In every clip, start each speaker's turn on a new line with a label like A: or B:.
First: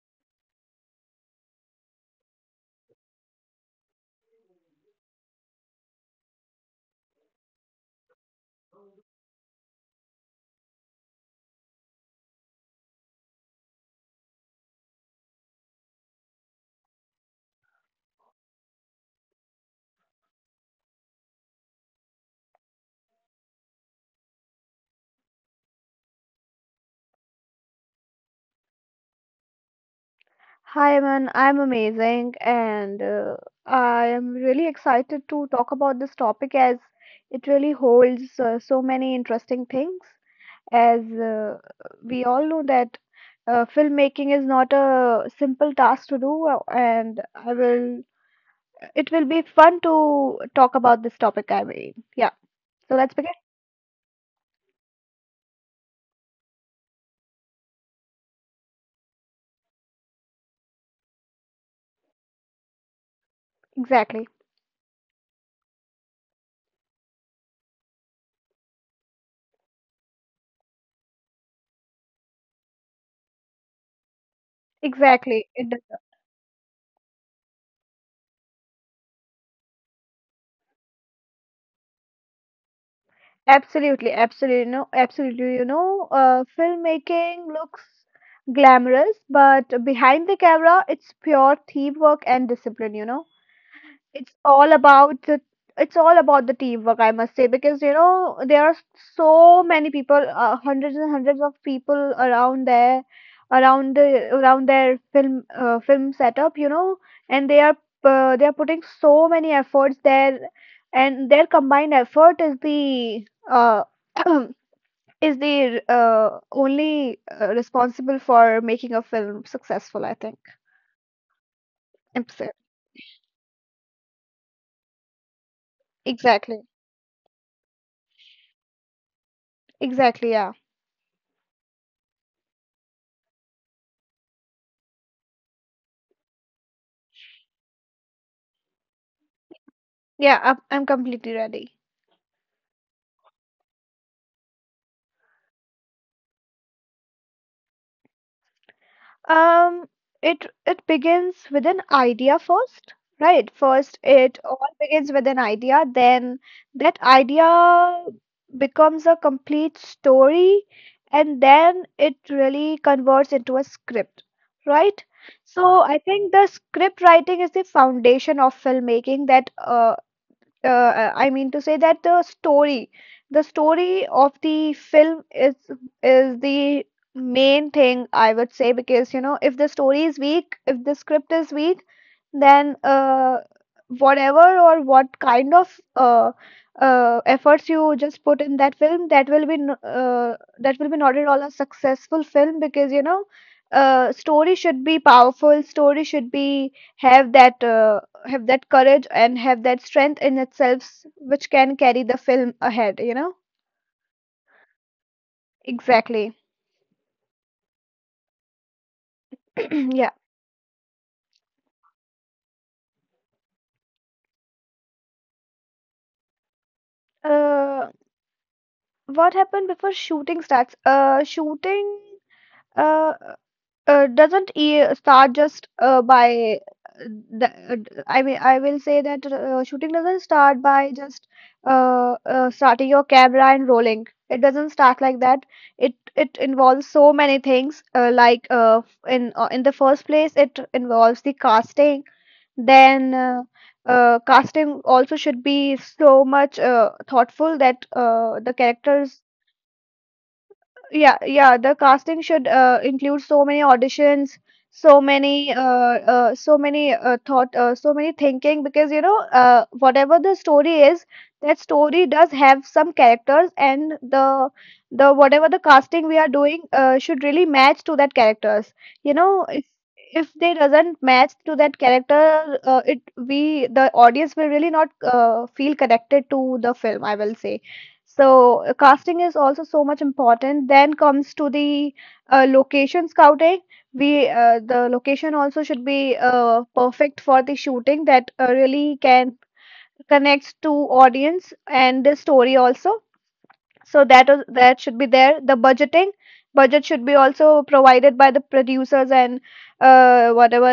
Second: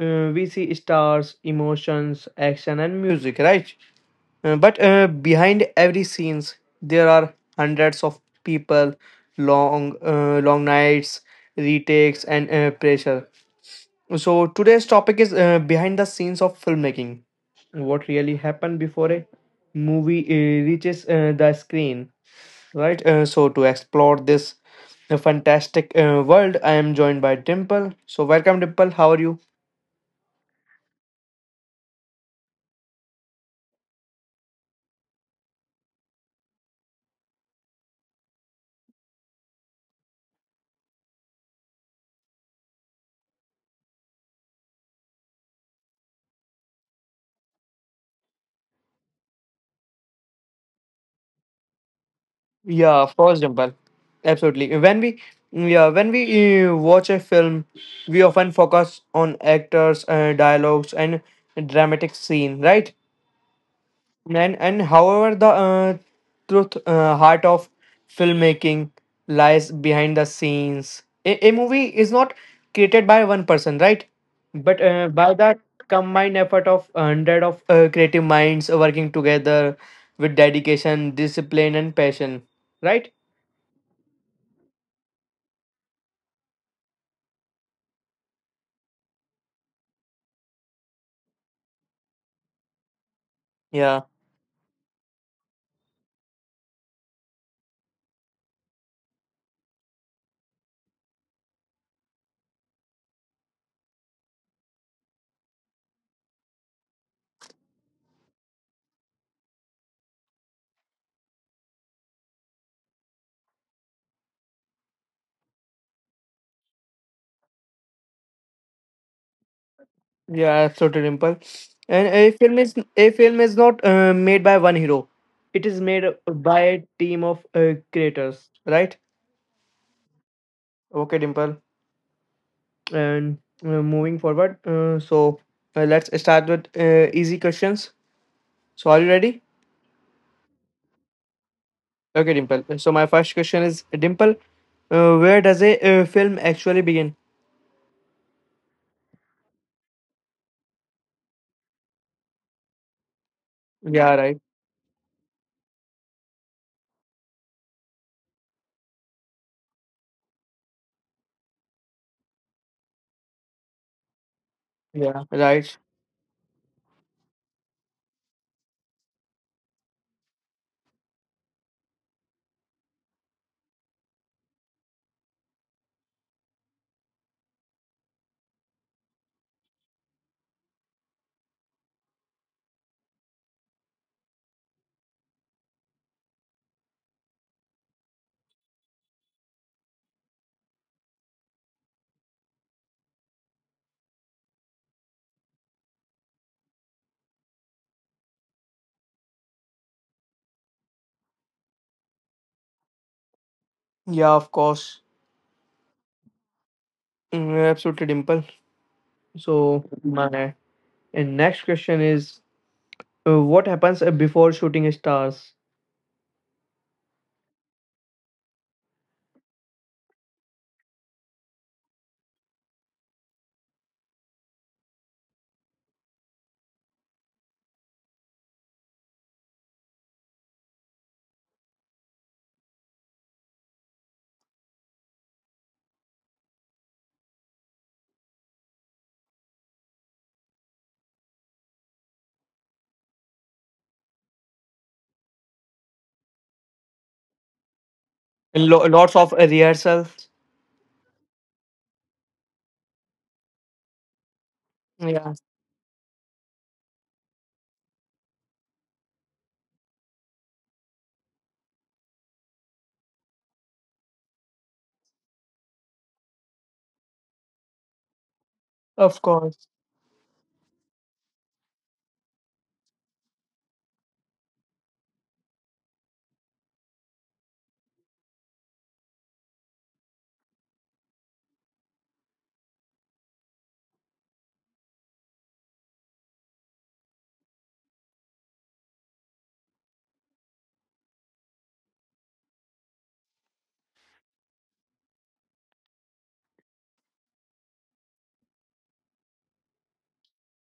A: we see stars, emotions, action, and music, right? But behind every scenes, there are hundreds of people, long, long nights, retakes, and pressure. So today's topic is behind the scenes of filmmaking. What really happened before a movie reaches the screen, right? So to explore this fantastic world, I am joined by Dimple. So welcome, Dimple. How are you?
B: Hi, man. I'm amazing, and I am really excited to talk about this topic as it really holds so many interesting things. As We all know that filmmaking is not a simple task to do, and I will. It will be fun to talk about this topic. I mean, yeah. So
A: Yeah,
B: let's
A: of
B: begin.
A: course, Dimple. Absolutely. When we watch a film, we often focus on actors, dialogues, and dramatic scene, right?
B: Exactly.
A: And however the truth heart of filmmaking lies behind the scenes. A movie is not created by one person, right, but by
B: Exactly.
A: that
B: It
A: combined effort of hundred of creative minds working together with dedication, discipline, and passion, right?
B: Absolutely, absolutely, no, absolutely. You know, filmmaking looks glamorous, but behind the camera, it's pure teamwork and discipline. You know,
A: Yeah,
B: it's all about the it's all about the teamwork, I must say, because you know there are so many people, hundreds and hundreds of people around there, around their film film setup, you know, and they are putting so many efforts there, and their combined effort is the is the only responsible for making a film successful, I think.
A: yeah, absolutely, Dimple. And a
B: Ex-
A: film is a film is not made by one hero. It is made by
B: exactly,
A: a team of creators, right?
B: exactly, yeah.
A: Okay, Dimple. And moving forward, so let's start with easy questions. So are you ready?
B: Yeah, I'm completely ready.
A: Okay, Dimple. So my first question is, Dimple, where does a film actually begin?
B: Um, it begins with an idea first, right? First,
A: Yeah,
B: it
A: right.
B: all begins with an idea. Then that idea becomes a complete story, and then it really converts into a script, right?
A: Yeah, right.
B: So I think the script writing is the foundation of filmmaking that uh, I mean to say that the story, the story of the film is the main thing, I would say, because you know if the story is weak, if the script is weak, then whatever or what kind of efforts you just put in that film, that will be that will be not at all a successful film because you know. Story should be powerful. Story should be have that courage and have that strength in itself, which can carry the film ahead, you know.
A: Yeah, of course.
B: Exactly.
A: Absolutely, Dimple. So
B: Yeah.
A: my next question is, what happens before shooting stars?
B: Uh, what happened before shooting starts shooting uh doesn't start just by uh, I mean, I will say that shooting doesn't start by just starting your camera and rolling. It doesn't start like that. It involves so many things. Like in the first place, it involves the casting. Then casting also should be so much thoughtful that the
A: Lo- lots
B: characters,
A: of rehearsals.
B: yeah, yeah, the casting should include so many auditions, so
A: Yeah,
B: many, so many so many thinking, because you know, whatever the story is, that story does have some characters, and the whatever the casting we are doing should really match to that characters. You
A: of
B: know, if
A: course.
B: they doesn't match to that character, it we the audience will really not feel connected to the film, I will say. So casting is also so much important. Then comes to the location scouting. We the location also should be perfect for the shooting that really can connects to audience and the story also, so that should be there. The budgeting, budget should be also provided by the producers and whatever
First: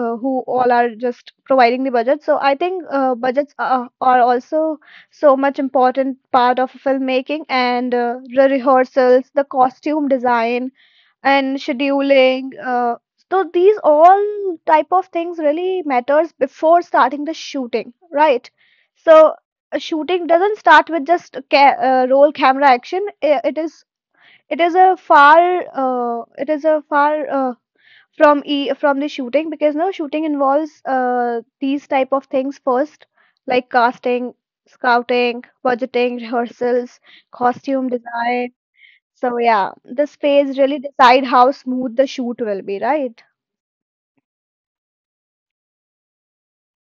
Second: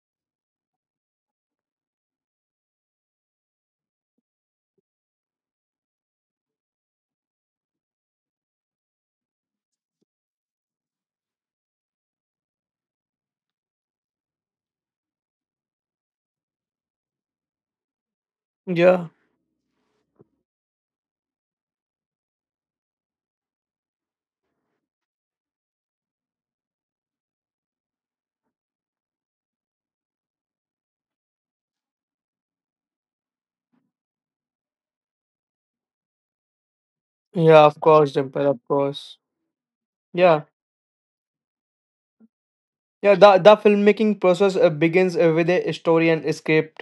B: who all are just providing the budget, so I think budgets are also so much important part of filmmaking, and the rehearsals, the costume design, and scheduling. So these all type of things really matters before starting the shooting, right?
A: Yeah,
B: So a shooting doesn't start with just roll camera action. It is it is a far it is a far uh, from from the shooting, because no shooting involves these type of things first, like casting, scouting, budgeting, rehearsals,
A: yeah, of
B: costume
A: course, Dimple,
B: design.
A: of course.
B: So yeah, this
A: Yeah.
B: phase really decide how smooth the shoot will be,
A: Yeah,
B: right?
A: the filmmaking process begins with a story and script.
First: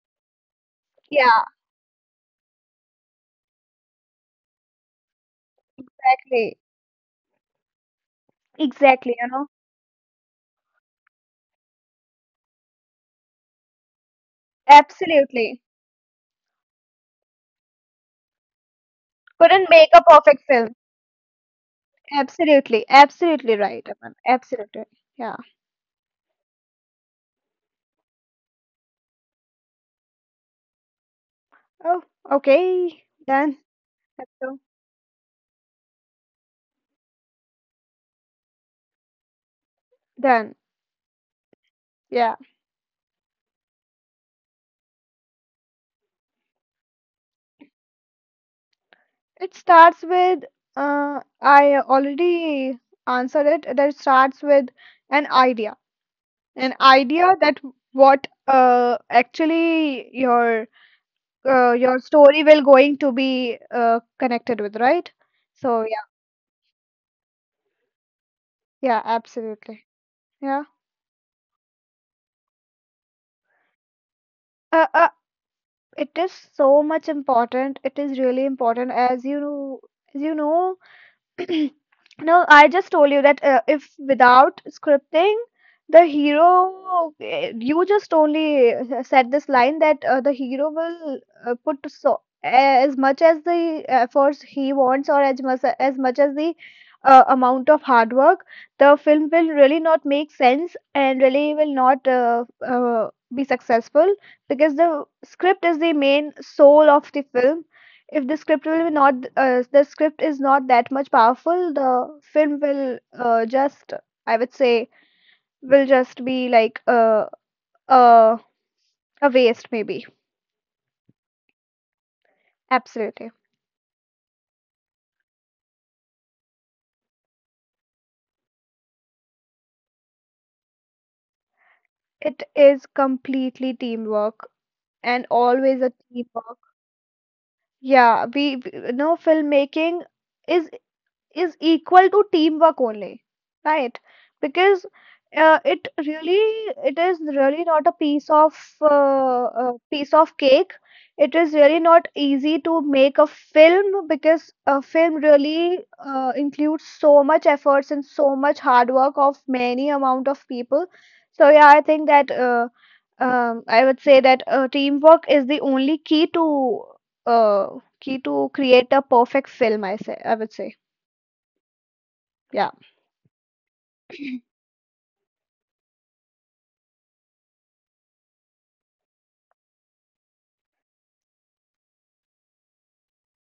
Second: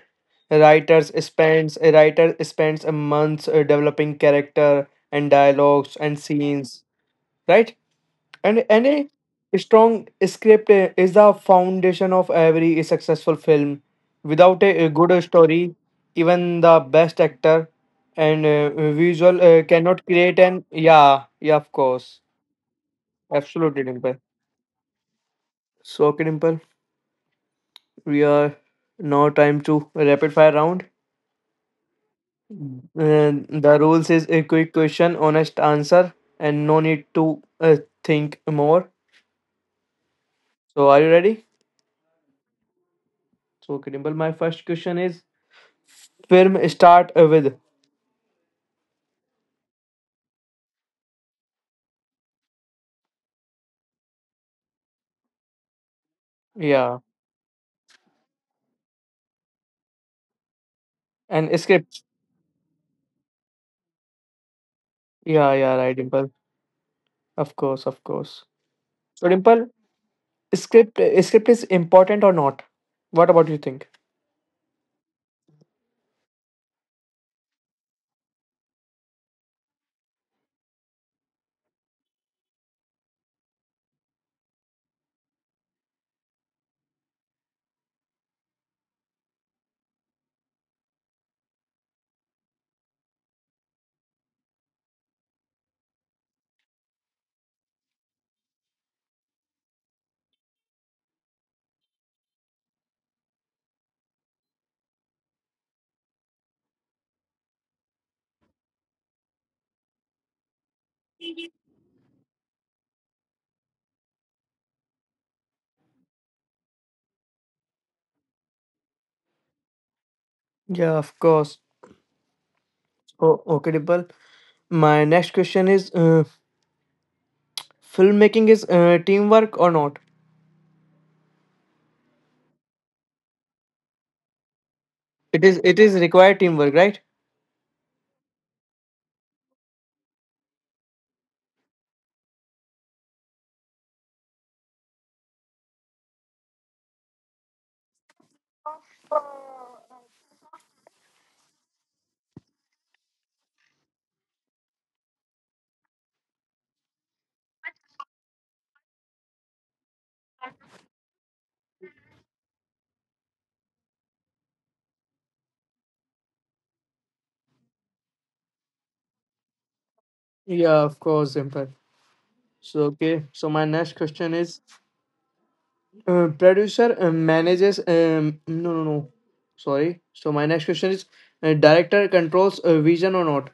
A: Writers
B: Yeah,
A: spends a writer spends a month developing character and dialogues and
B: exactly,
A: scenes, right? And
B: exactly. You know,
A: a strong script is the foundation of every successful film. Without a good
B: absolutely.
A: story, even the best actor and visual
B: Couldn't make
A: cannot
B: a
A: create
B: perfect
A: an
B: film.
A: yeah, yeah, of course,
B: Absolutely, absolutely
A: absolutely,
B: right, Aman.
A: Dimple.
B: Absolutely. Yeah.
A: So okay, Dimple. We are now time to rapid fire round.
B: Oh, okay.
A: And
B: Done.
A: the rules is
B: Let's
A: a
B: go.
A: quick question, honest answer, and no need to think more.
B: Done.
A: So are you ready?
B: Yeah.
A: So Kimball, my first question is, film start with
B: It starts with I already answered it. That starts with an idea. An
A: yeah
B: idea that what actually
A: and
B: your
A: script.
B: story will going to be connected with, right?
A: Yeah, yeah,
B: So
A: right,
B: yeah,
A: Dimple. Of course, of course.
B: yeah,
A: So Dimple,
B: absolutely. Yeah.
A: script is important or not? What about you think?
B: Uh. uh, It is so much important. It is really important. As you know, as you know, no, I just told you that if without scripting, the hero, eh, you just only said this line that the hero will put so as much as the efforts he wants, or as much as the amount of hard work, the film will really not make sense and really will not be successful, because the script is the main soul of the film. If the script will be not the script is not that much powerful, the film will just, I would say, will just be like uh, a waste maybe.
A: Yeah, of course.
B: Absolutely.
A: Oh, okay, Dimple. My next question is, filmmaking is teamwork or not?
B: It is completely teamwork and
A: It is it
B: always a
A: is required
B: teamwork.
A: teamwork, right?
B: Yeah, we no filmmaking is is equal to teamwork only, right? Because it really, it is really not a piece of cake. It is really not easy to make a film, because a film really includes so much efforts and so much hard work of many amount of people. So yeah, I think that I would say that teamwork is the only key to uh, key to create a perfect film. I say, I would say.
A: Yeah, of course, Impact.
B: Yeah.
A: So okay, so my next question is, producer manages. No, no, no. Sorry. So my next question is, director controls vision or not?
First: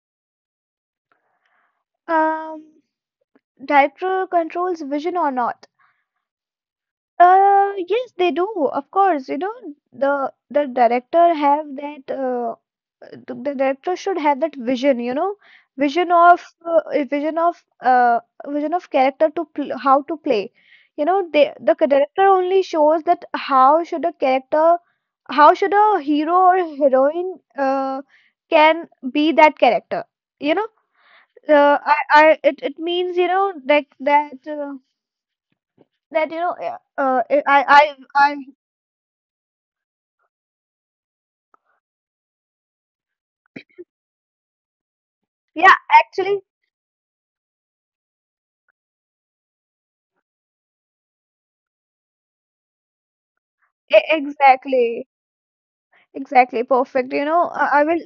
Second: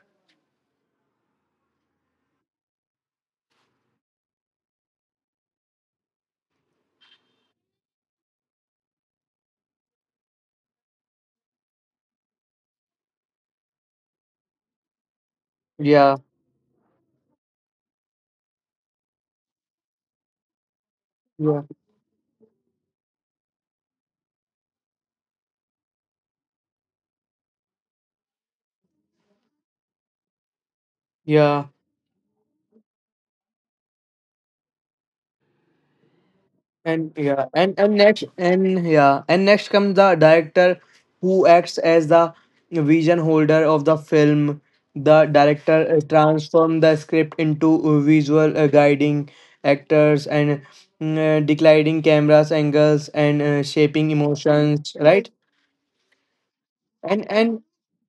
B: Um, director controls vision or not? Yes, they do. Of course, you know, the director have that. The director should have that vision. You know, vision
A: Yeah,
B: of a vision of vision of character to pl how to play. You know, they
A: yeah,
B: the director only shows that how should a character, how should a hero or heroine can be that character. You know,
A: yeah.
B: it means, you know, like that that you know
A: And yeah, and and next
B: I,
A: and yeah, and next comes the director who acts as the vision holder of the film. The
B: yeah,
A: director
B: actually,
A: transform the script into visual, guiding actors and declining cameras angles and shaping emotions,
B: exactly,
A: right?
B: exactly, perfect. You
A: And
B: know,
A: and
B: I will,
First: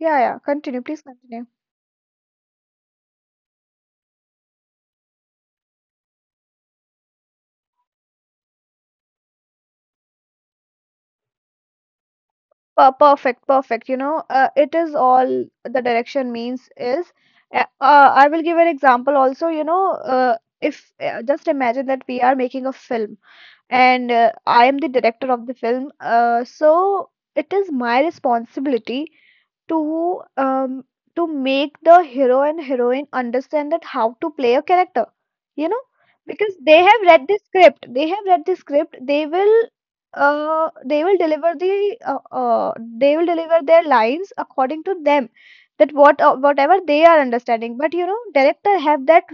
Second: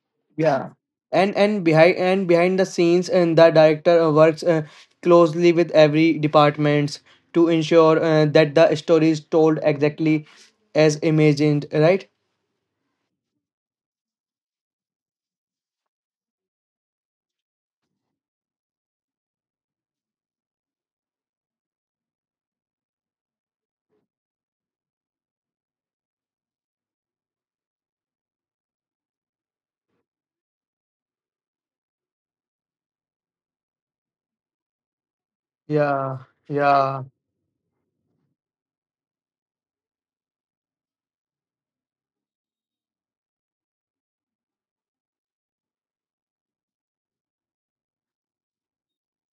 B: yeah, yeah.
A: yeah
B: Continue, please continue.
A: behind the scenes, and the director works closely with every departments to ensure that the story is told exactly as imagined, right?
B: Perfect, perfect. You know, it is all the direction means is. I will give an example also. You know, if just imagine that we are making a film, and I am the director of the film. So it is my responsibility to um to make the hero and heroine understand that how to play a character, you know.
A: Yeah,
B: Because they
A: yeah,
B: have read the script they have read the script they will deliver the uh, uh they will deliver their lines according to them, that what whatever they are understanding. But you know, director have that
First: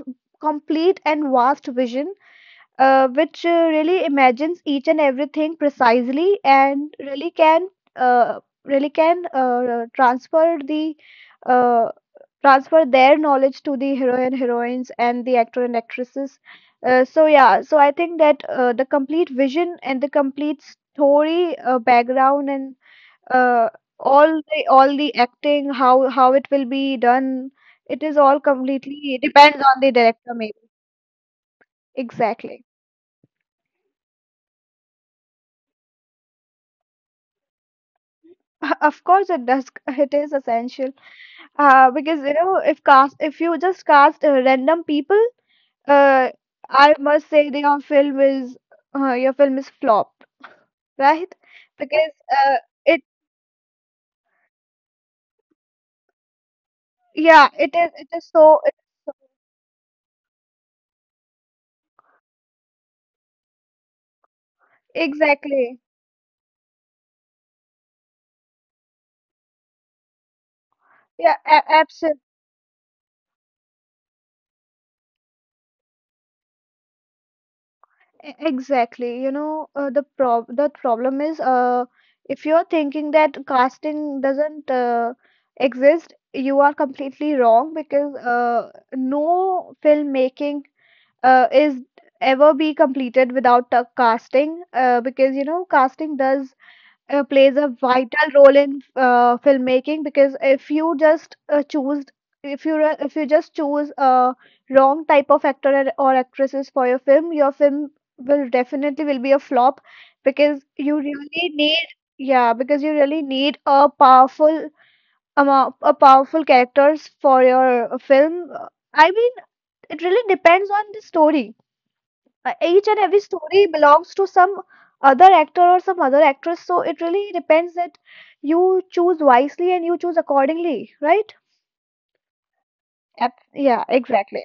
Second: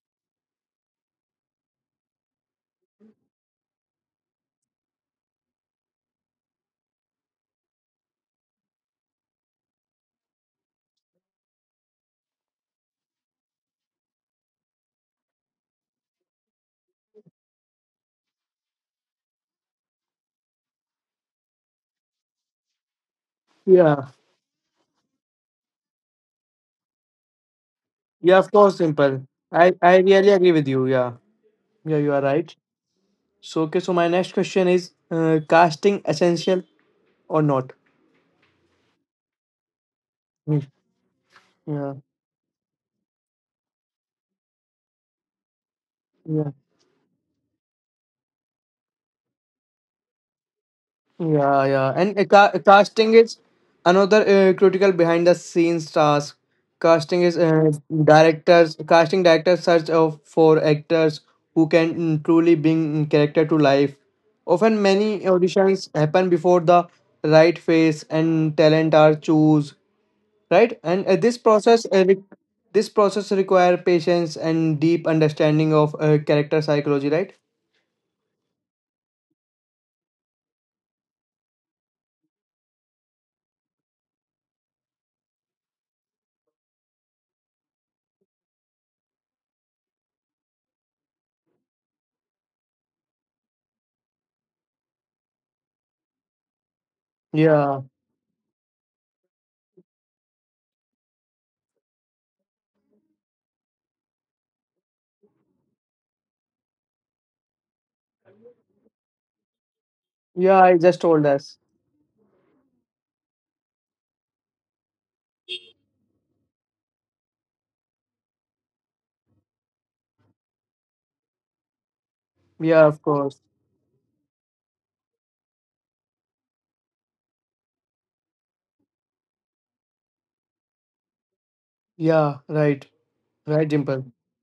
B: complete and vast vision, which really imagines each and everything precisely and really can uh, transfer their knowledge to the hero and heroines and the actor and actresses. So yeah, so I think that the complete vision and the complete story background and uh,
A: yeah,
B: all the acting, how it will be done, it is
A: yeah,
B: all
A: of course, simple.
B: completely depends
A: i
B: on the
A: i really
B: director
A: agree
B: maybe.
A: with you. Yeah, yeah, you are right.
B: Exactly.
A: So okay, so my next question is, casting essential or not?
B: Of course, it does. It is
A: Hmm.
B: essential,
A: Yeah.
B: because you know if cast if you just cast random people, uh, I must say that your film is flopped, right?
A: Yeah, yeah.
B: Because
A: And
B: uh,
A: ca-
B: it
A: casting is another critical behind the scenes task. Casting is,
B: yeah, it is,
A: directors, casting directors search of for actors who can truly bring character to life. Often, many
B: exactly,
A: auditions happen before the right face and talent are choose, right? And this
B: yeah.
A: process,
B: a
A: this process require patience and deep understanding of character psychology, right?
B: E- Exactly. You know, the problem is if you're thinking that casting doesn't exist, you are completely wrong, because no filmmaking is ever be completed without casting, because you know casting does plays a
A: Yeah,
B: vital role in filmmaking, because if you just choose, if you if you just choose a wrong type of actor and- or actresses for your film, your film will definitely will be a flop, because
A: yeah. I
B: you
A: just told
B: really
A: us.
B: need, yeah, because you really need a powerful amount a powerful characters for your film. I mean, it really depends on the story. Uh,
A: Yeah,
B: each and
A: of
B: every
A: course.
B: story belongs to some other actor or some other actress, so it really depends that you choose wisely and you choose accordingly, right?
A: Yeah, right,
B: Yep.
A: right,
B: Yeah,
A: Dimple.
B: exactly.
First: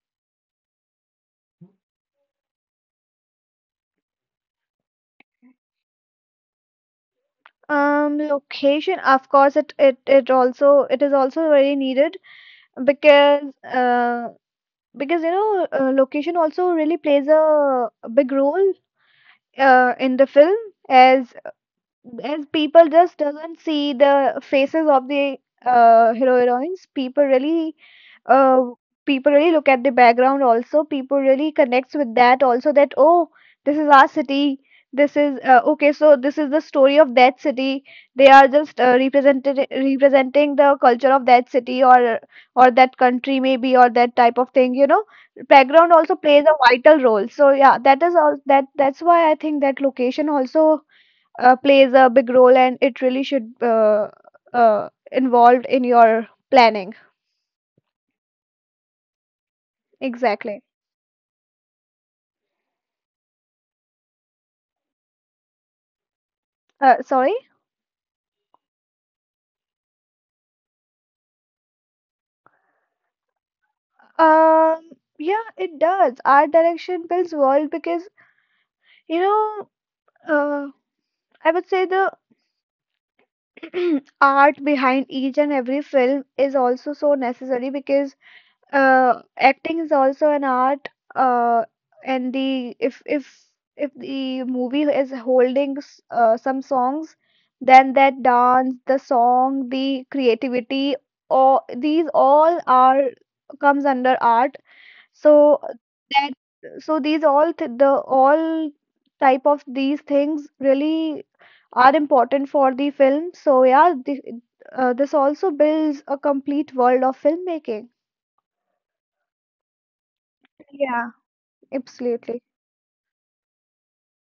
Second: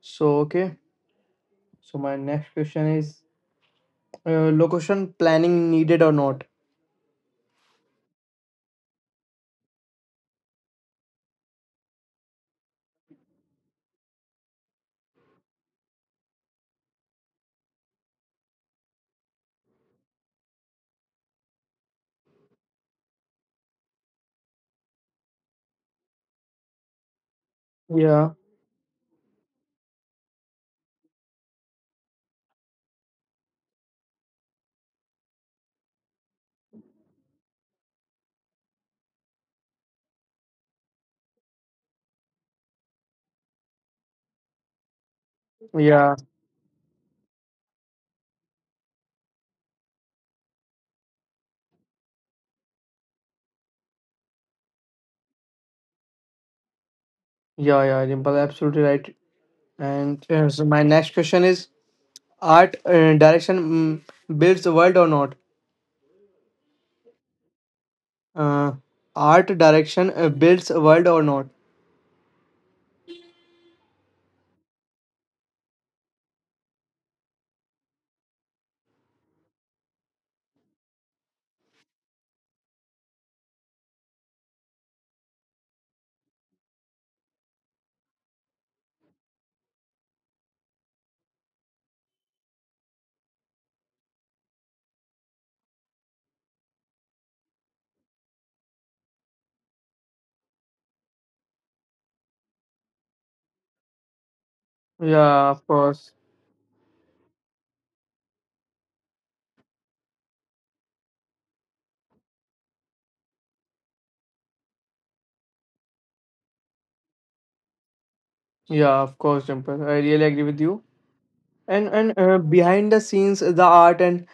A: So, okay. So, my next question is, location planning needed or not?
B: Location, of course, it is also very needed because uh because location also really plays a big role in the film as as people just doesn't see the faces of the hero heroines
A: Yeah,
B: uh, people really look at the background also, people really connects with that also. That, oh, this is our city, this is okay, so this is the story of that city. They are just represented representing the culture of that city or that country, maybe, or that type of thing, you know, background
A: yeah,
B: also plays a vital role. So yeah, that is all, that's why I think that location also plays a big role and it really should involved in your planning.
A: yeah, yeah, Dimple, absolutely right. And
B: Exactly.
A: so, my next question is, art direction builds a world or not?
B: Sorry.
A: Uh, art direction builds a world or not?
B: um yeah, it does, art direction builds world, because you know, uh, I would say the art behind each and every film is also so necessary, because acting is also an art, uh, and the if the movie is holding some songs, then that dance, the song, the creativity, all these all are comes under art. so
A: Yeah, of course.
B: that so these all th the all type of these things really are important for the film. So yeah, the, this also builds a complete world of filmmaking.
A: Yeah, of course, Dimple. I really agree with you.
B: Yeah.
A: And
B: Absolutely.
A: behind the scenes, the art and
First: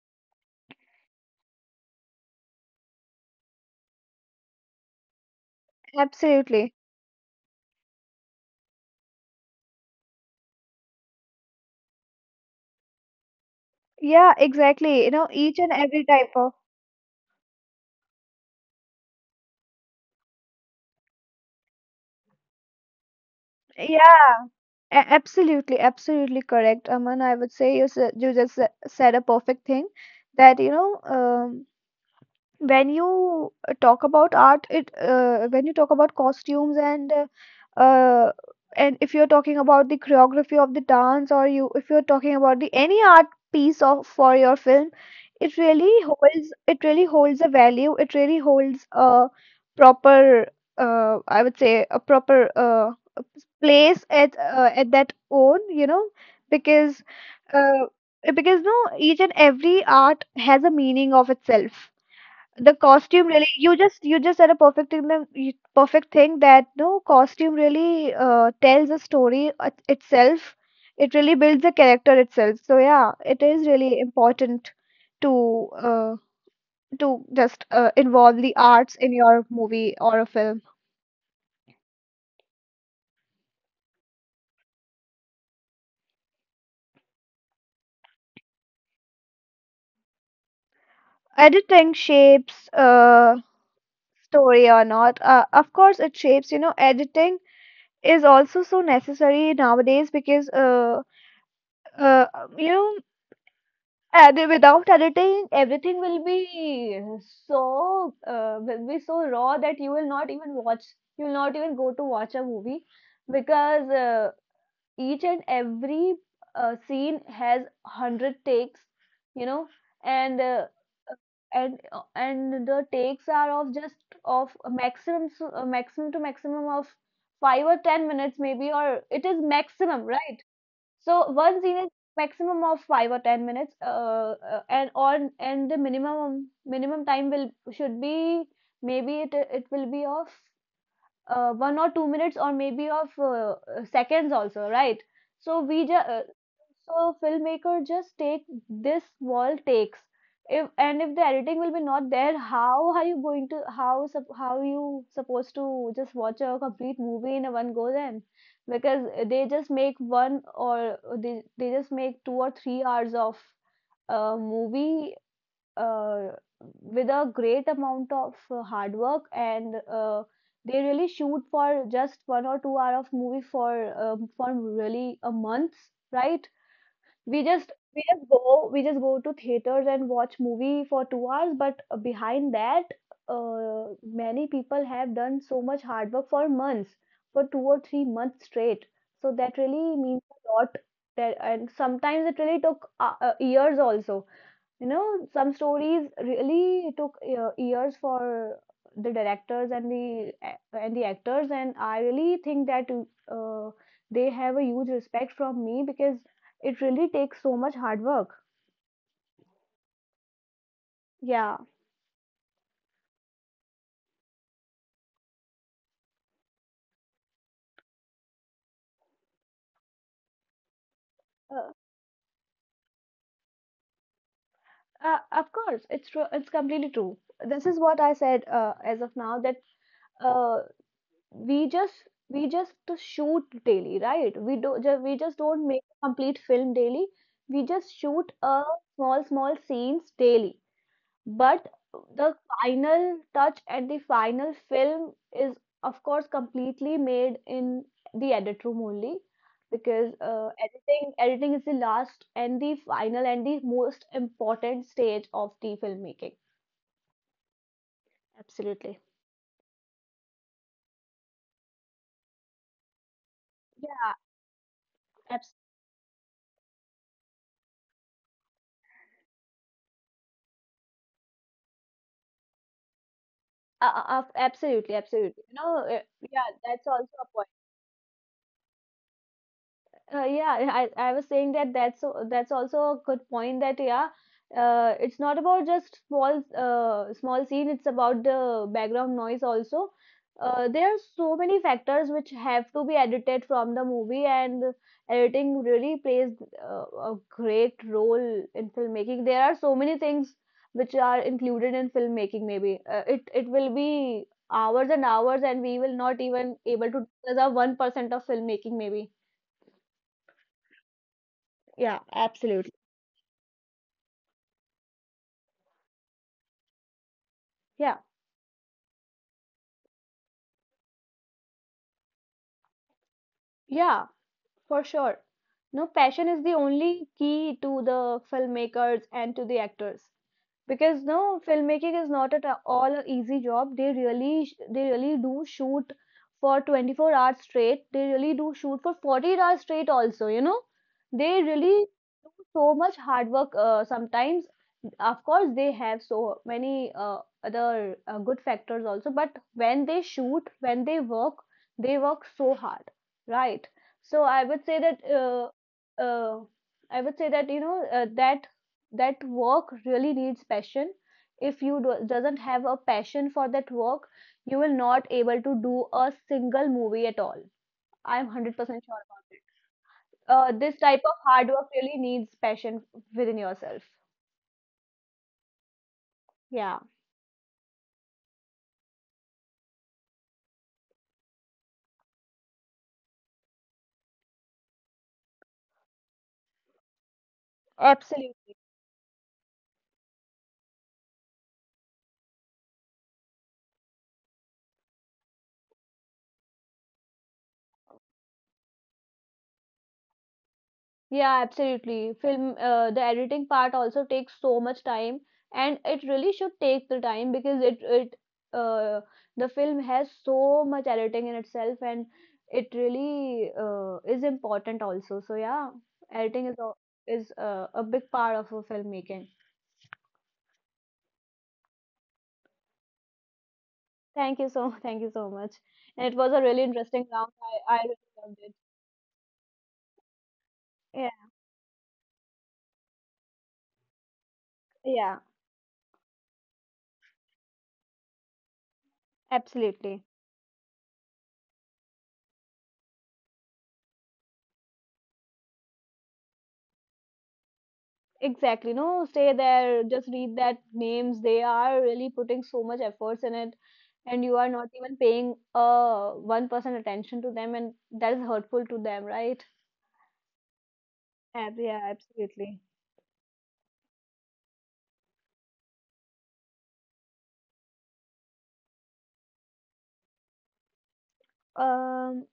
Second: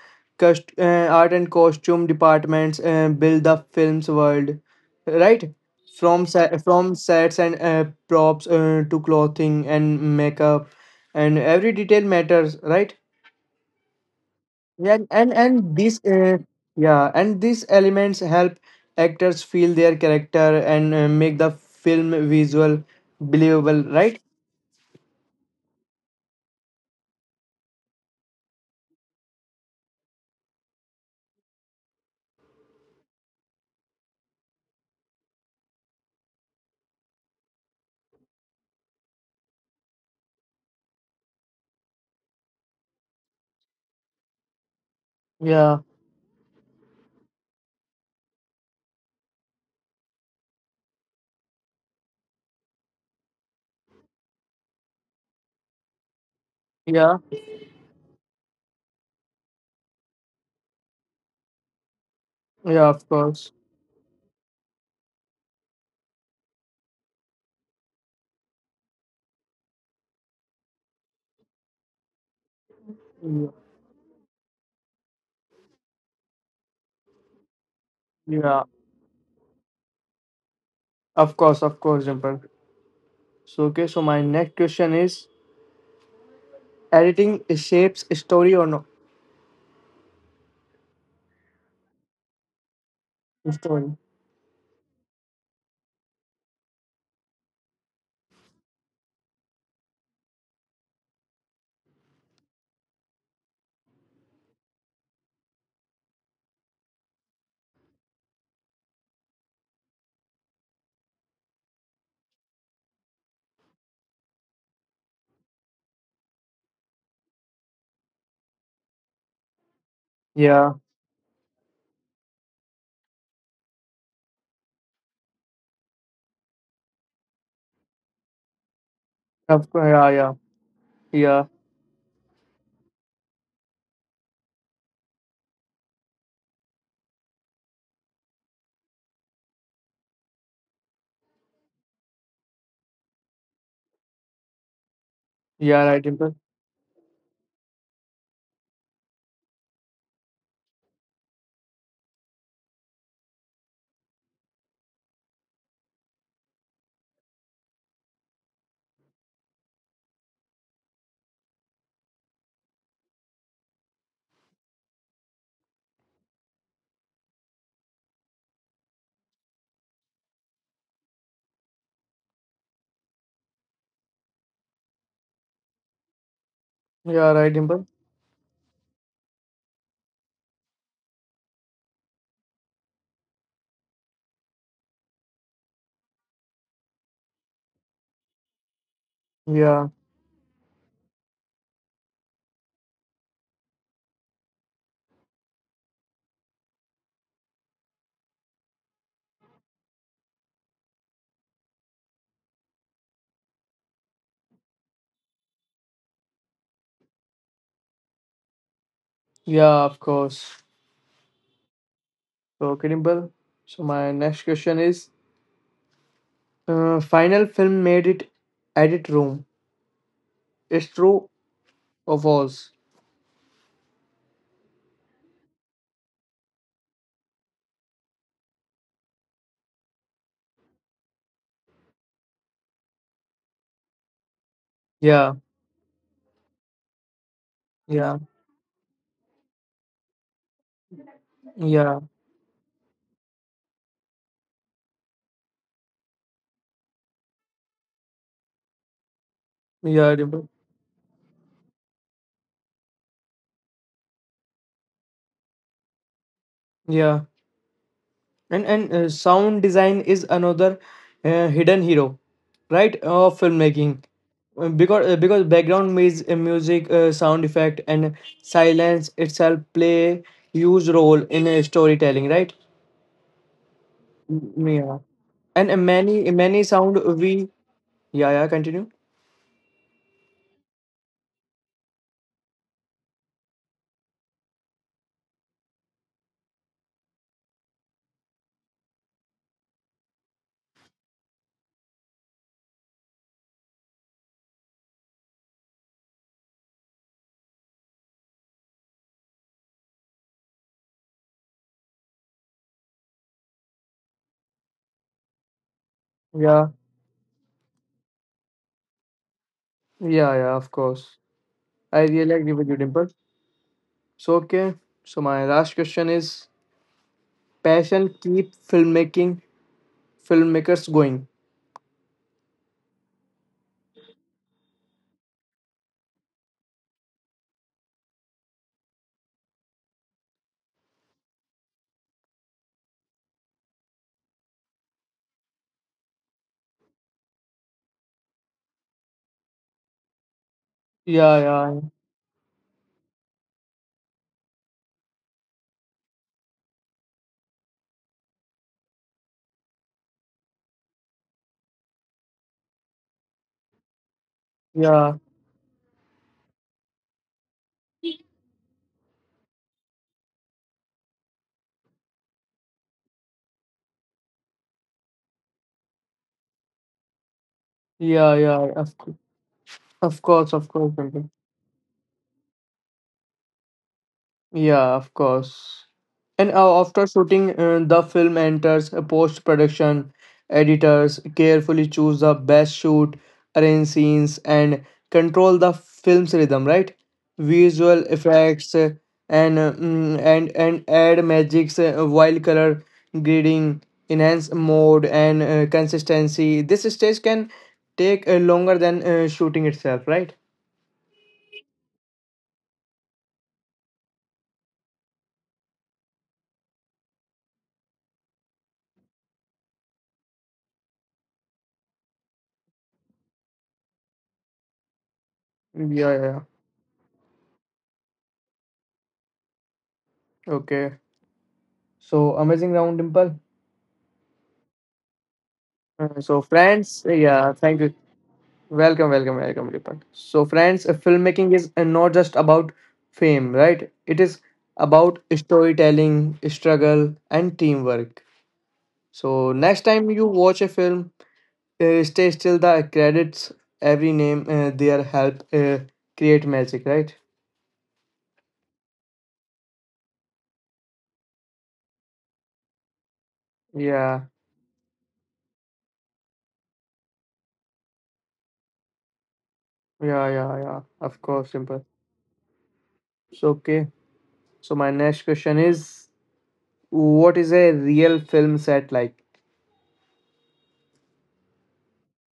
A: art and costume departments build the film's world, right, from
B: Absolutely.
A: from sets and props to clothing and makeup, and every detail matters, right?
B: Yeah,
A: yeah
B: exactly. You know, each
A: and
B: and
A: these
B: every type of
A: yeah and these elements help actors feel their character and make the film visual believable, right?
B: yeah. A absolutely, absolutely correct, Aman. I would say you just said a perfect thing, that you know when you talk about art, it when you talk about costumes, uh, and if you're talking about the choreography of the dance, or you if you're talking about the any art piece of for your film, it
A: Yeah,
B: really holds, it really holds a value, it really holds a proper I would say a proper place at that own, you know, because
A: yeah,
B: uh, because no, each and every art has a meaning of itself. The
A: yeah, of
B: costume
A: course.
B: really, you just, you just said a perfect thing that- you- perfect thing that no, costume really tells a story it- itself. It really builds a character itself. So yeah,
A: Yeah,
B: it is really important to uh, to just involve
A: yeah.
B: the arts in your movie or a film.
A: Of course, Dimple. So okay, so my next question is, editing shapes story or no?
B: Editing shapes
A: Story.
B: story or not? Of course it shapes, you know, editing is also so necessary nowadays, because uh, you know, and without editing, everything will be will be so raw that you will not even watch. You will not even go to watch a movie, because each and every scene has hundred takes, you know, and
A: Yeah.
B: and the takes are of just of a maximum a maximum to maximum of 5 or 10 minutes maybe, or it is
A: Of course,
B: maximum,
A: yeah, yeah.
B: right? So
A: Yeah.
B: one scene is maximum of 5 or 10 minutes, and on and the minimum time will should be maybe it it will be of 1 or 2 minutes, or maybe of seconds also, right? So
A: Yeah,
B: we
A: right,
B: just uh,
A: Dimple.
B: so filmmaker just take this wall takes. If and if the editing will be not there, how are you going to, how you supposed to just watch a complete movie in a one go then? Because they just make one or they just make 2 or 3 hours of movie uh, with a great amount of hard work, and they really shoot for just 1 or 2 hour of movie for really a month, right?
A: Yeah,
B: We
A: right,
B: just,
A: Dimple.
B: we just go to theaters and watch movie for 2 hours, but behind that many people have done so much hard work for months, for 2 or 3 months straight. So that
A: Yeah.
B: really means a lot. That and sometimes it really took years also, you know, some stories really took years for the directors and and the actors, and I really think that uh, they have a huge respect from me, because it really takes so much hard work.
A: Yeah, of course.
B: Yeah,
A: So, okay, Dimple. So my next question is, final film made it edit room. It's true
B: uh,
A: or false?
B: of course, it's true. It's completely true. This is what I said as of now that uh, we just, we just to shoot daily, right? We do ju we
A: Yeah.
B: just don't make a complete film daily. We just
A: Yeah.
B: shoot a small small scenes daily. But
A: Yeah.
B: the final touch and the final film is, of course, completely made in the edit room only,
A: Yeah,
B: because
A: Dimple.
B: editing is the last and the final and the most important stage of the filmmaking.
A: Yeah. and and
B: Absolutely.
A: uh, sound design is another hidden hero, right, of filmmaking.
B: Yeah,
A: Because because
B: abs-
A: background music, sound effect, and silence itself play huge role in storytelling, right? Yeah.
B: absolutely. You
A: And uh,
B: know,
A: many
B: yeah,
A: many
B: that's
A: sound
B: also a point.
A: we yeah, yeah, continue.
B: Yeah, I was saying that that's also a good point, that yeah, it's not about just small small scene. It's about the background noise also. There are so many factors which have to be edited from the movie, and editing really plays a great role in filmmaking. There are so many things which are included in filmmaking. Maybe it will be hours and hours, and we will not even
A: Yeah,
B: able to discuss a 1% of filmmaking. Maybe
A: yeah, yeah, of course.
B: yeah,
A: I really agree with
B: absolutely.
A: you, Dimple. So okay, so my last question is,
B: Yeah,
A: passion keep filmmaking, filmmakers going?
B: yeah, for sure. No, passion is the only key to the filmmakers and to the actors. Because no, filmmaking is not at all a easy job. They they really do shoot for 24 hours straight, they really do shoot for 40 hours straight also, you know, they
A: Yeah,
B: really
A: yeah,
B: do so much hard work. Sometimes of course they have so many other good factors also, but when they shoot, when they work, they work so hard, right? So I would say that
A: yeah.
B: uh, I would say that you know, that that work really needs passion. If you doesn't have a passion for that work, you will not able to do a single movie at all. I'm
A: Yeah, yeah,
B: 100% sure about it.
A: of course, of
B: This
A: course,
B: type of
A: Dimple.
B: hard work really needs passion within yourself.
A: Yeah, of course. And
B: Yeah,
A: after shooting, the film enters a post production. Editors carefully choose the best shoot, arrange scenes, and control the film's rhythm, right? Visual
B: absolutely.
A: effects and mm, and add magics, wild color grading, enhance mode and consistency. This stage can take longer than shooting itself, right?
B: Yeah, absolutely. Film, the editing part also takes so much time, and it really should take the time, because it uh, the film has so much editing in itself, and it really is important also. So yeah,
A: Yeah, yeah, yeah.
B: editing is a big part of a filmmaking.
A: Okay. So amazing round, Dimple.
B: Thank you so thank you so much. And it was
A: So,
B: a really
A: friends,
B: interesting round.
A: yeah,
B: I
A: thank
B: I
A: you.
B: really loved it.
A: Welcome, welcome, welcome, Deepak. So, friends,
B: Yeah,
A: filmmaking is not just about fame, right? It is about
B: yeah,
A: storytelling, struggle, and teamwork. So, next
B: absolutely.
A: time you watch a film, stay still the credits, every name, their help create magic, right?
B: Exactly, no, stay there, just read that names. They are really putting so much efforts in it, and
A: Yeah,
B: you are not even paying 1% attention to them, and that is hurtful to them, right?
A: yeah, yeah, yeah. Of course, simple.
B: Yeah, absolutely.
A: So, okay. So, my next question is, what is a real film set like?
B: Um,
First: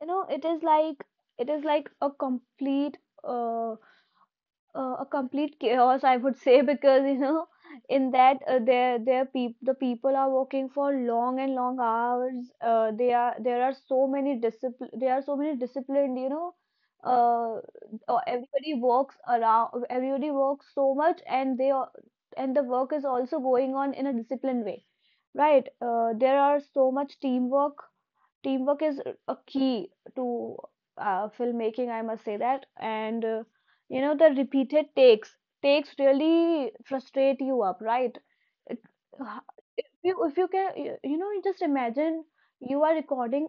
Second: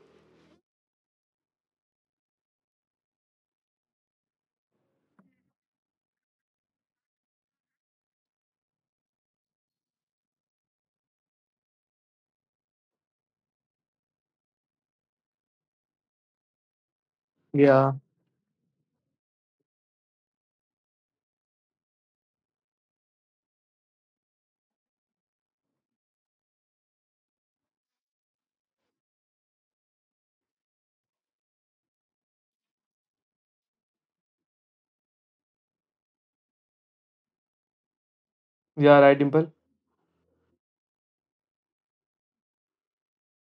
B: you know, it is like, it is like uh a complete chaos, I would say, because you know in that the people are working for long and long hours. They are there are so many discipline, there are so many disciplined, you know, uh,
A: Yeah,
B: everybody works around, everybody works so much, and the work is also going on in a disciplined way, right? There are so much teamwork. Teamwork is a key to filmmaking, I must say that. And you know, the repeated takes really frustrate you up, right? It-
A: yeah, right, Dimple.
B: if you if you can, you know, you just imagine you are recording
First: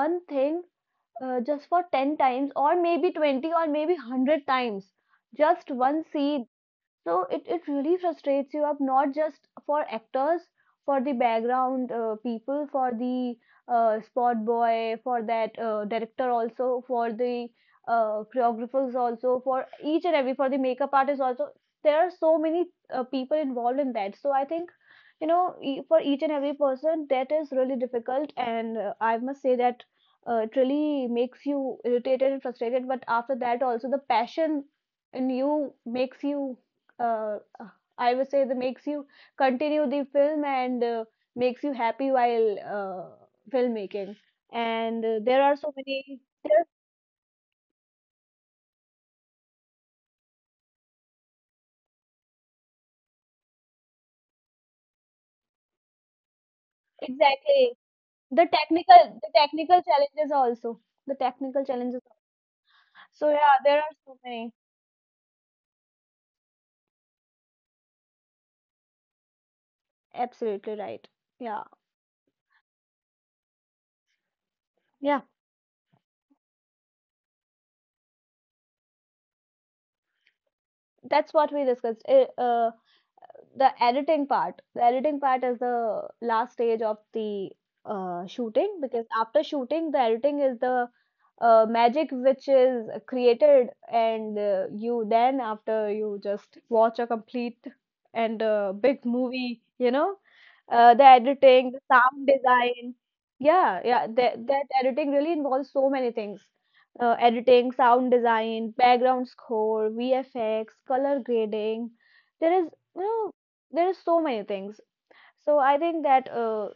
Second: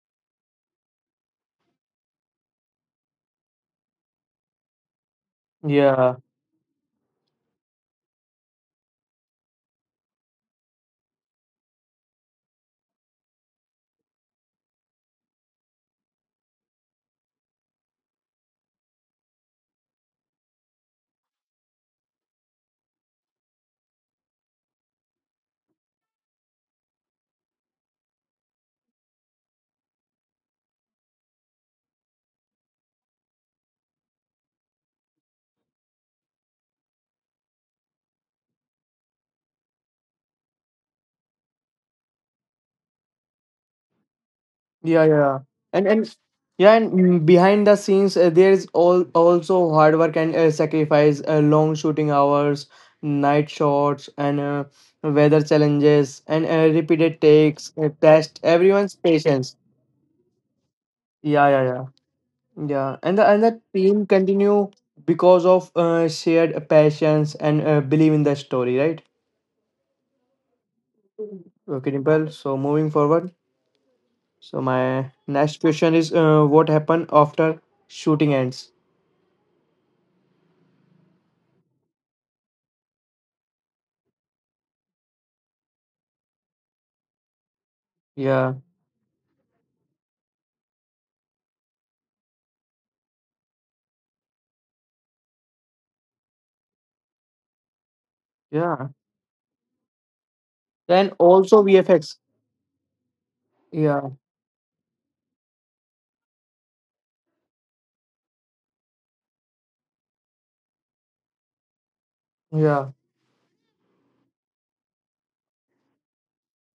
B: one thing, just for 10 times, or maybe 20, or maybe 100 times, just one
A: Yeah,
B: scene. So it really frustrates you up, not just for actors, for the background people, for the spot boy, for that director also, for the choreographers also, for each and every, for the makeup artist also. There are so many people involved in that. So I think, you know, for each and every person that is really difficult, and I must say that it really makes you irritated and frustrated, but after that also the passion in you makes you uh, uh, I would say that makes you continue the film, and makes you happy while filmmaking, and
A: yeah, yeah,
B: there are so
A: and
B: many there
A: yeah, and, behind the scenes, there is all also hard work and sacrifice, long shooting hours, night shots, and weather challenges, and repeated takes,
B: exactly.
A: test
B: the
A: everyone's
B: technical the
A: patience.
B: technical challenges also, the
A: Yeah,
B: technical
A: yeah, yeah,
B: challenges,
A: yeah,
B: so
A: and
B: yeah,
A: the
B: there are
A: team
B: so many,
A: continue because of shared passions and believe in the story, right?
B: absolutely right. Yeah.
A: Okay, Dimple. So moving forward. So my
B: Yeah,
A: next question is, what happened after shooting ends?
B: that's what we discussed. The editing part is the last stage of the
A: Yeah,
B: shooting, because after shooting the editing is the magic which is created, and you then after you just watch a complete and
A: yeah.
B: big movie, you know, the
A: Then also
B: editing, the
A: VFX.
B: sound design. Yeah, yeah,
A: Yeah,
B: that editing really involves so many things, editing, sound design, background score, vfx, color grading. There is
A: yeah,
B: no, there is so many things. So I think that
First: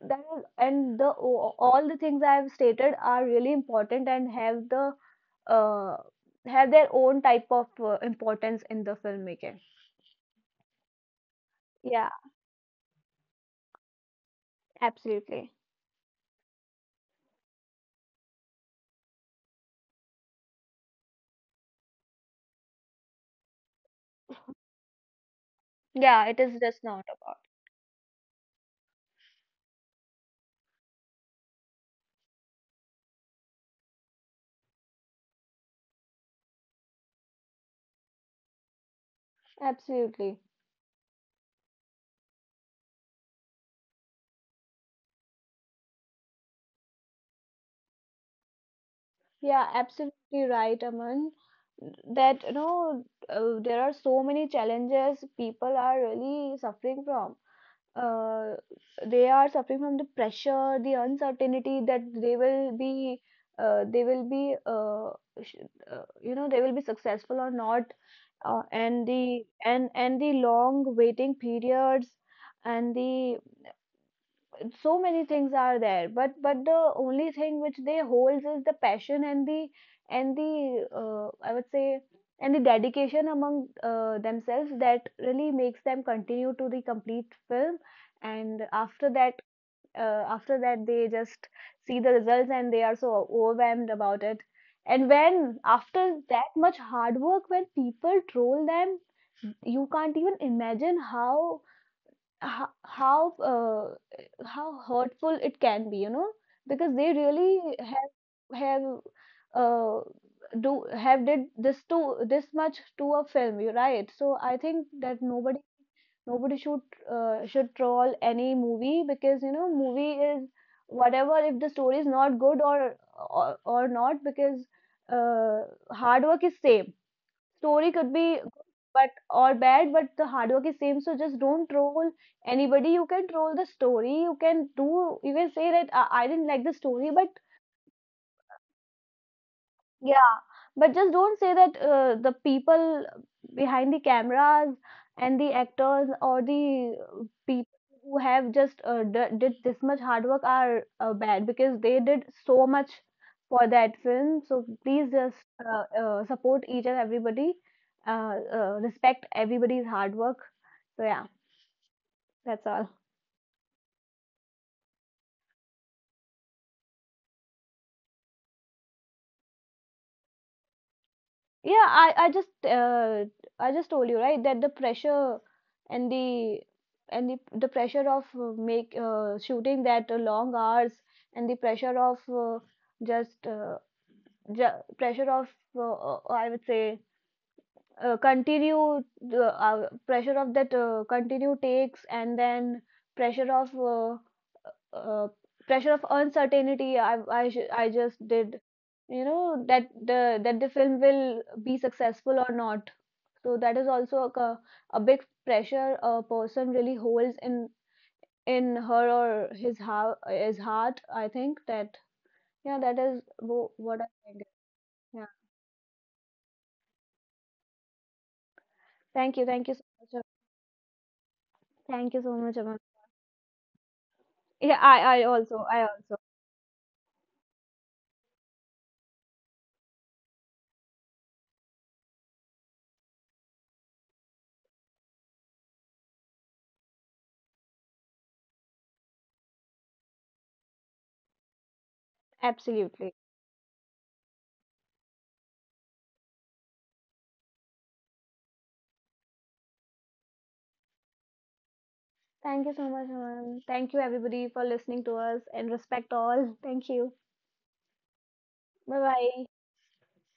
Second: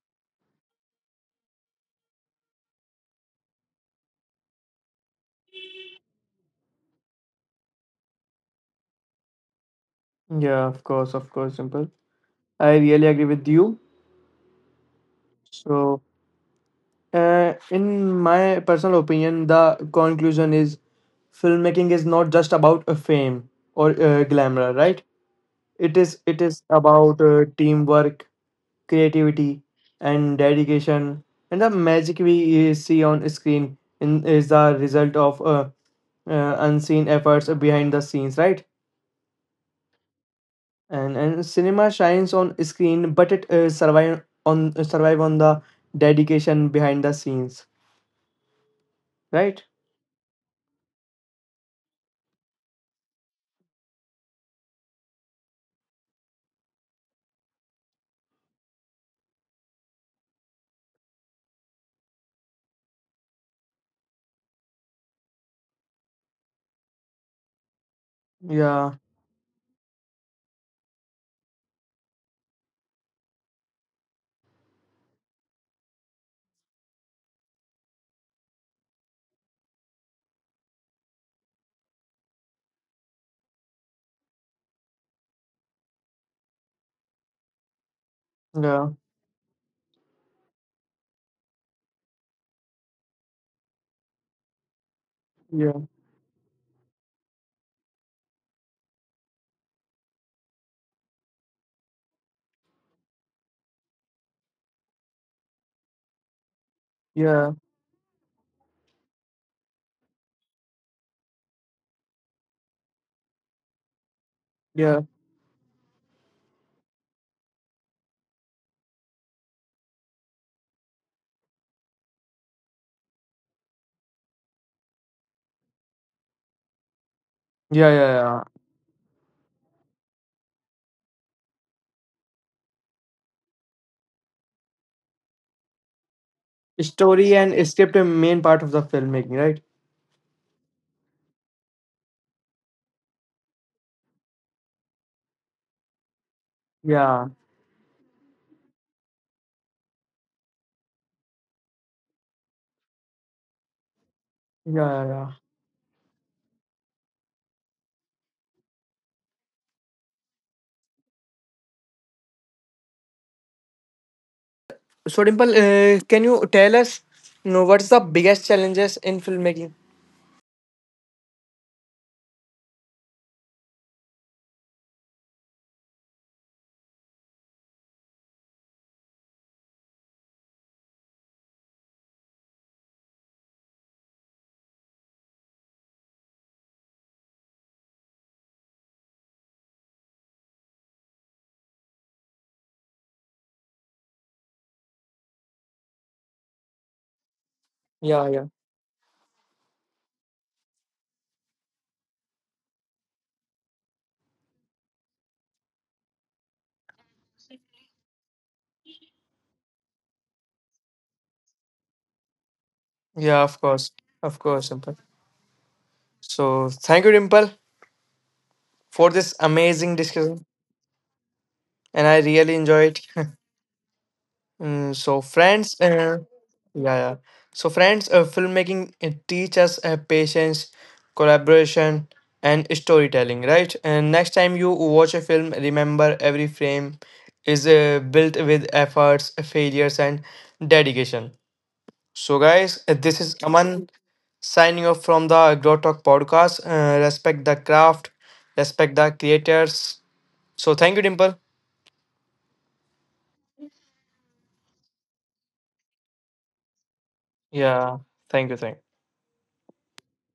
B: that is, and the all the things I have stated are really important and have the uh, have their own type of importance in the filmmaking.
A: yeah. Of course, of course, simple.
B: Yeah,
A: I really agree with you.
B: absolutely.
A: So, in my personal opinion, the conclusion is, filmmaking is not just about a fame or glamour, right? It is.
B: Yeah, it
A: It
B: is
A: is
B: just not
A: about
B: about.
A: teamwork, creativity, and dedication. And the magic we see on screen in, is the result of unseen efforts behind the scenes, right?
B: Absolutely.
A: And cinema shines on screen, but it survive on the dedication behind the scenes, right?
B: Yeah, absolutely right, Aman. That you know, there are so many challenges people are really suffering from. uh, they are suffering from the pressure, the uncertainty that they will be, uh, they will be, uh, you know, they will be successful or not,
A: Yeah,
B: and the long waiting periods, and the so many things are there, but the only thing which they holds is the passion, and the I would say, and the dedication among themselves, that really makes them continue to the complete film. And
A: yeah,
B: after that they just see the results, and they are so overwhelmed about it. And when
A: yeah,
B: after that much hard work, when people troll them, you can't even imagine how hurtful it can be, you know, because they
A: yeah,
B: really have uh, do have did this to this much to a film, you right? So I think
A: yeah,
B: that nobody, nobody should troll any movie, because you know movie is, whatever, if the story is not good or or not, because uh, hard work is same.
A: yeah,
B: Story
A: yeah,
B: could be
A: yeah.
B: good but or bad, but the hard work is same. So just don't troll anybody. You can troll the story, you can do, you can say that I didn't like the story, but
A: Story and script are main part of the filmmaking, right?
B: yeah, but just don't say that the people behind the cameras and the actors or the
A: Yeah,
B: people who have just did this much hard work are bad, because they did so much for that film. So
A: yeah, yeah,
B: please
A: yeah.
B: just support each and everybody, respect everybody's hard work. So yeah, that's all.
A: So Dimple, can you tell us, you know, what's the biggest challenges in filmmaking?
B: Yeah, I just told you right, that the pressure and the pressure of make shooting that long hours, and the pressure of just uh, pressure of uh, I would say continue the pressure of that continue takes, and then pressure of uh, uh, pressure of uncertainty. I
A: Yeah,
B: just
A: yeah,
B: did, you know, that the film will be successful or not. So that is also a big pressure a person really holds in her or his how his heart. I think that yeah, that is
A: yeah.
B: what I
A: Of
B: think.
A: course, Dimple.
B: Yeah.
A: So thank you, Dimple, for this
B: Thank you. Thank you so
A: amazing
B: much, Aman.
A: discussion, and
B: Thank
A: I
B: you so
A: really
B: much, Aman.
A: enjoyed it.
B: Yeah,
A: So friends,
B: I also
A: yeah, yeah. So friends, filmmaking teach us patience, collaboration, and storytelling, right? And next time you watch a film, remember every frame is built with efforts, failures, and dedication. So, guys,
B: absolutely.
A: this is Aman signing off from the Agro Talk podcast. Respect the craft, respect the creators. So, thank you, Dimple.
B: Thank you so much, Aman. Thank you everybody for listening to us, and respect all. Thank you.
A: Yeah, thank you, thank you.
B: Bye bye.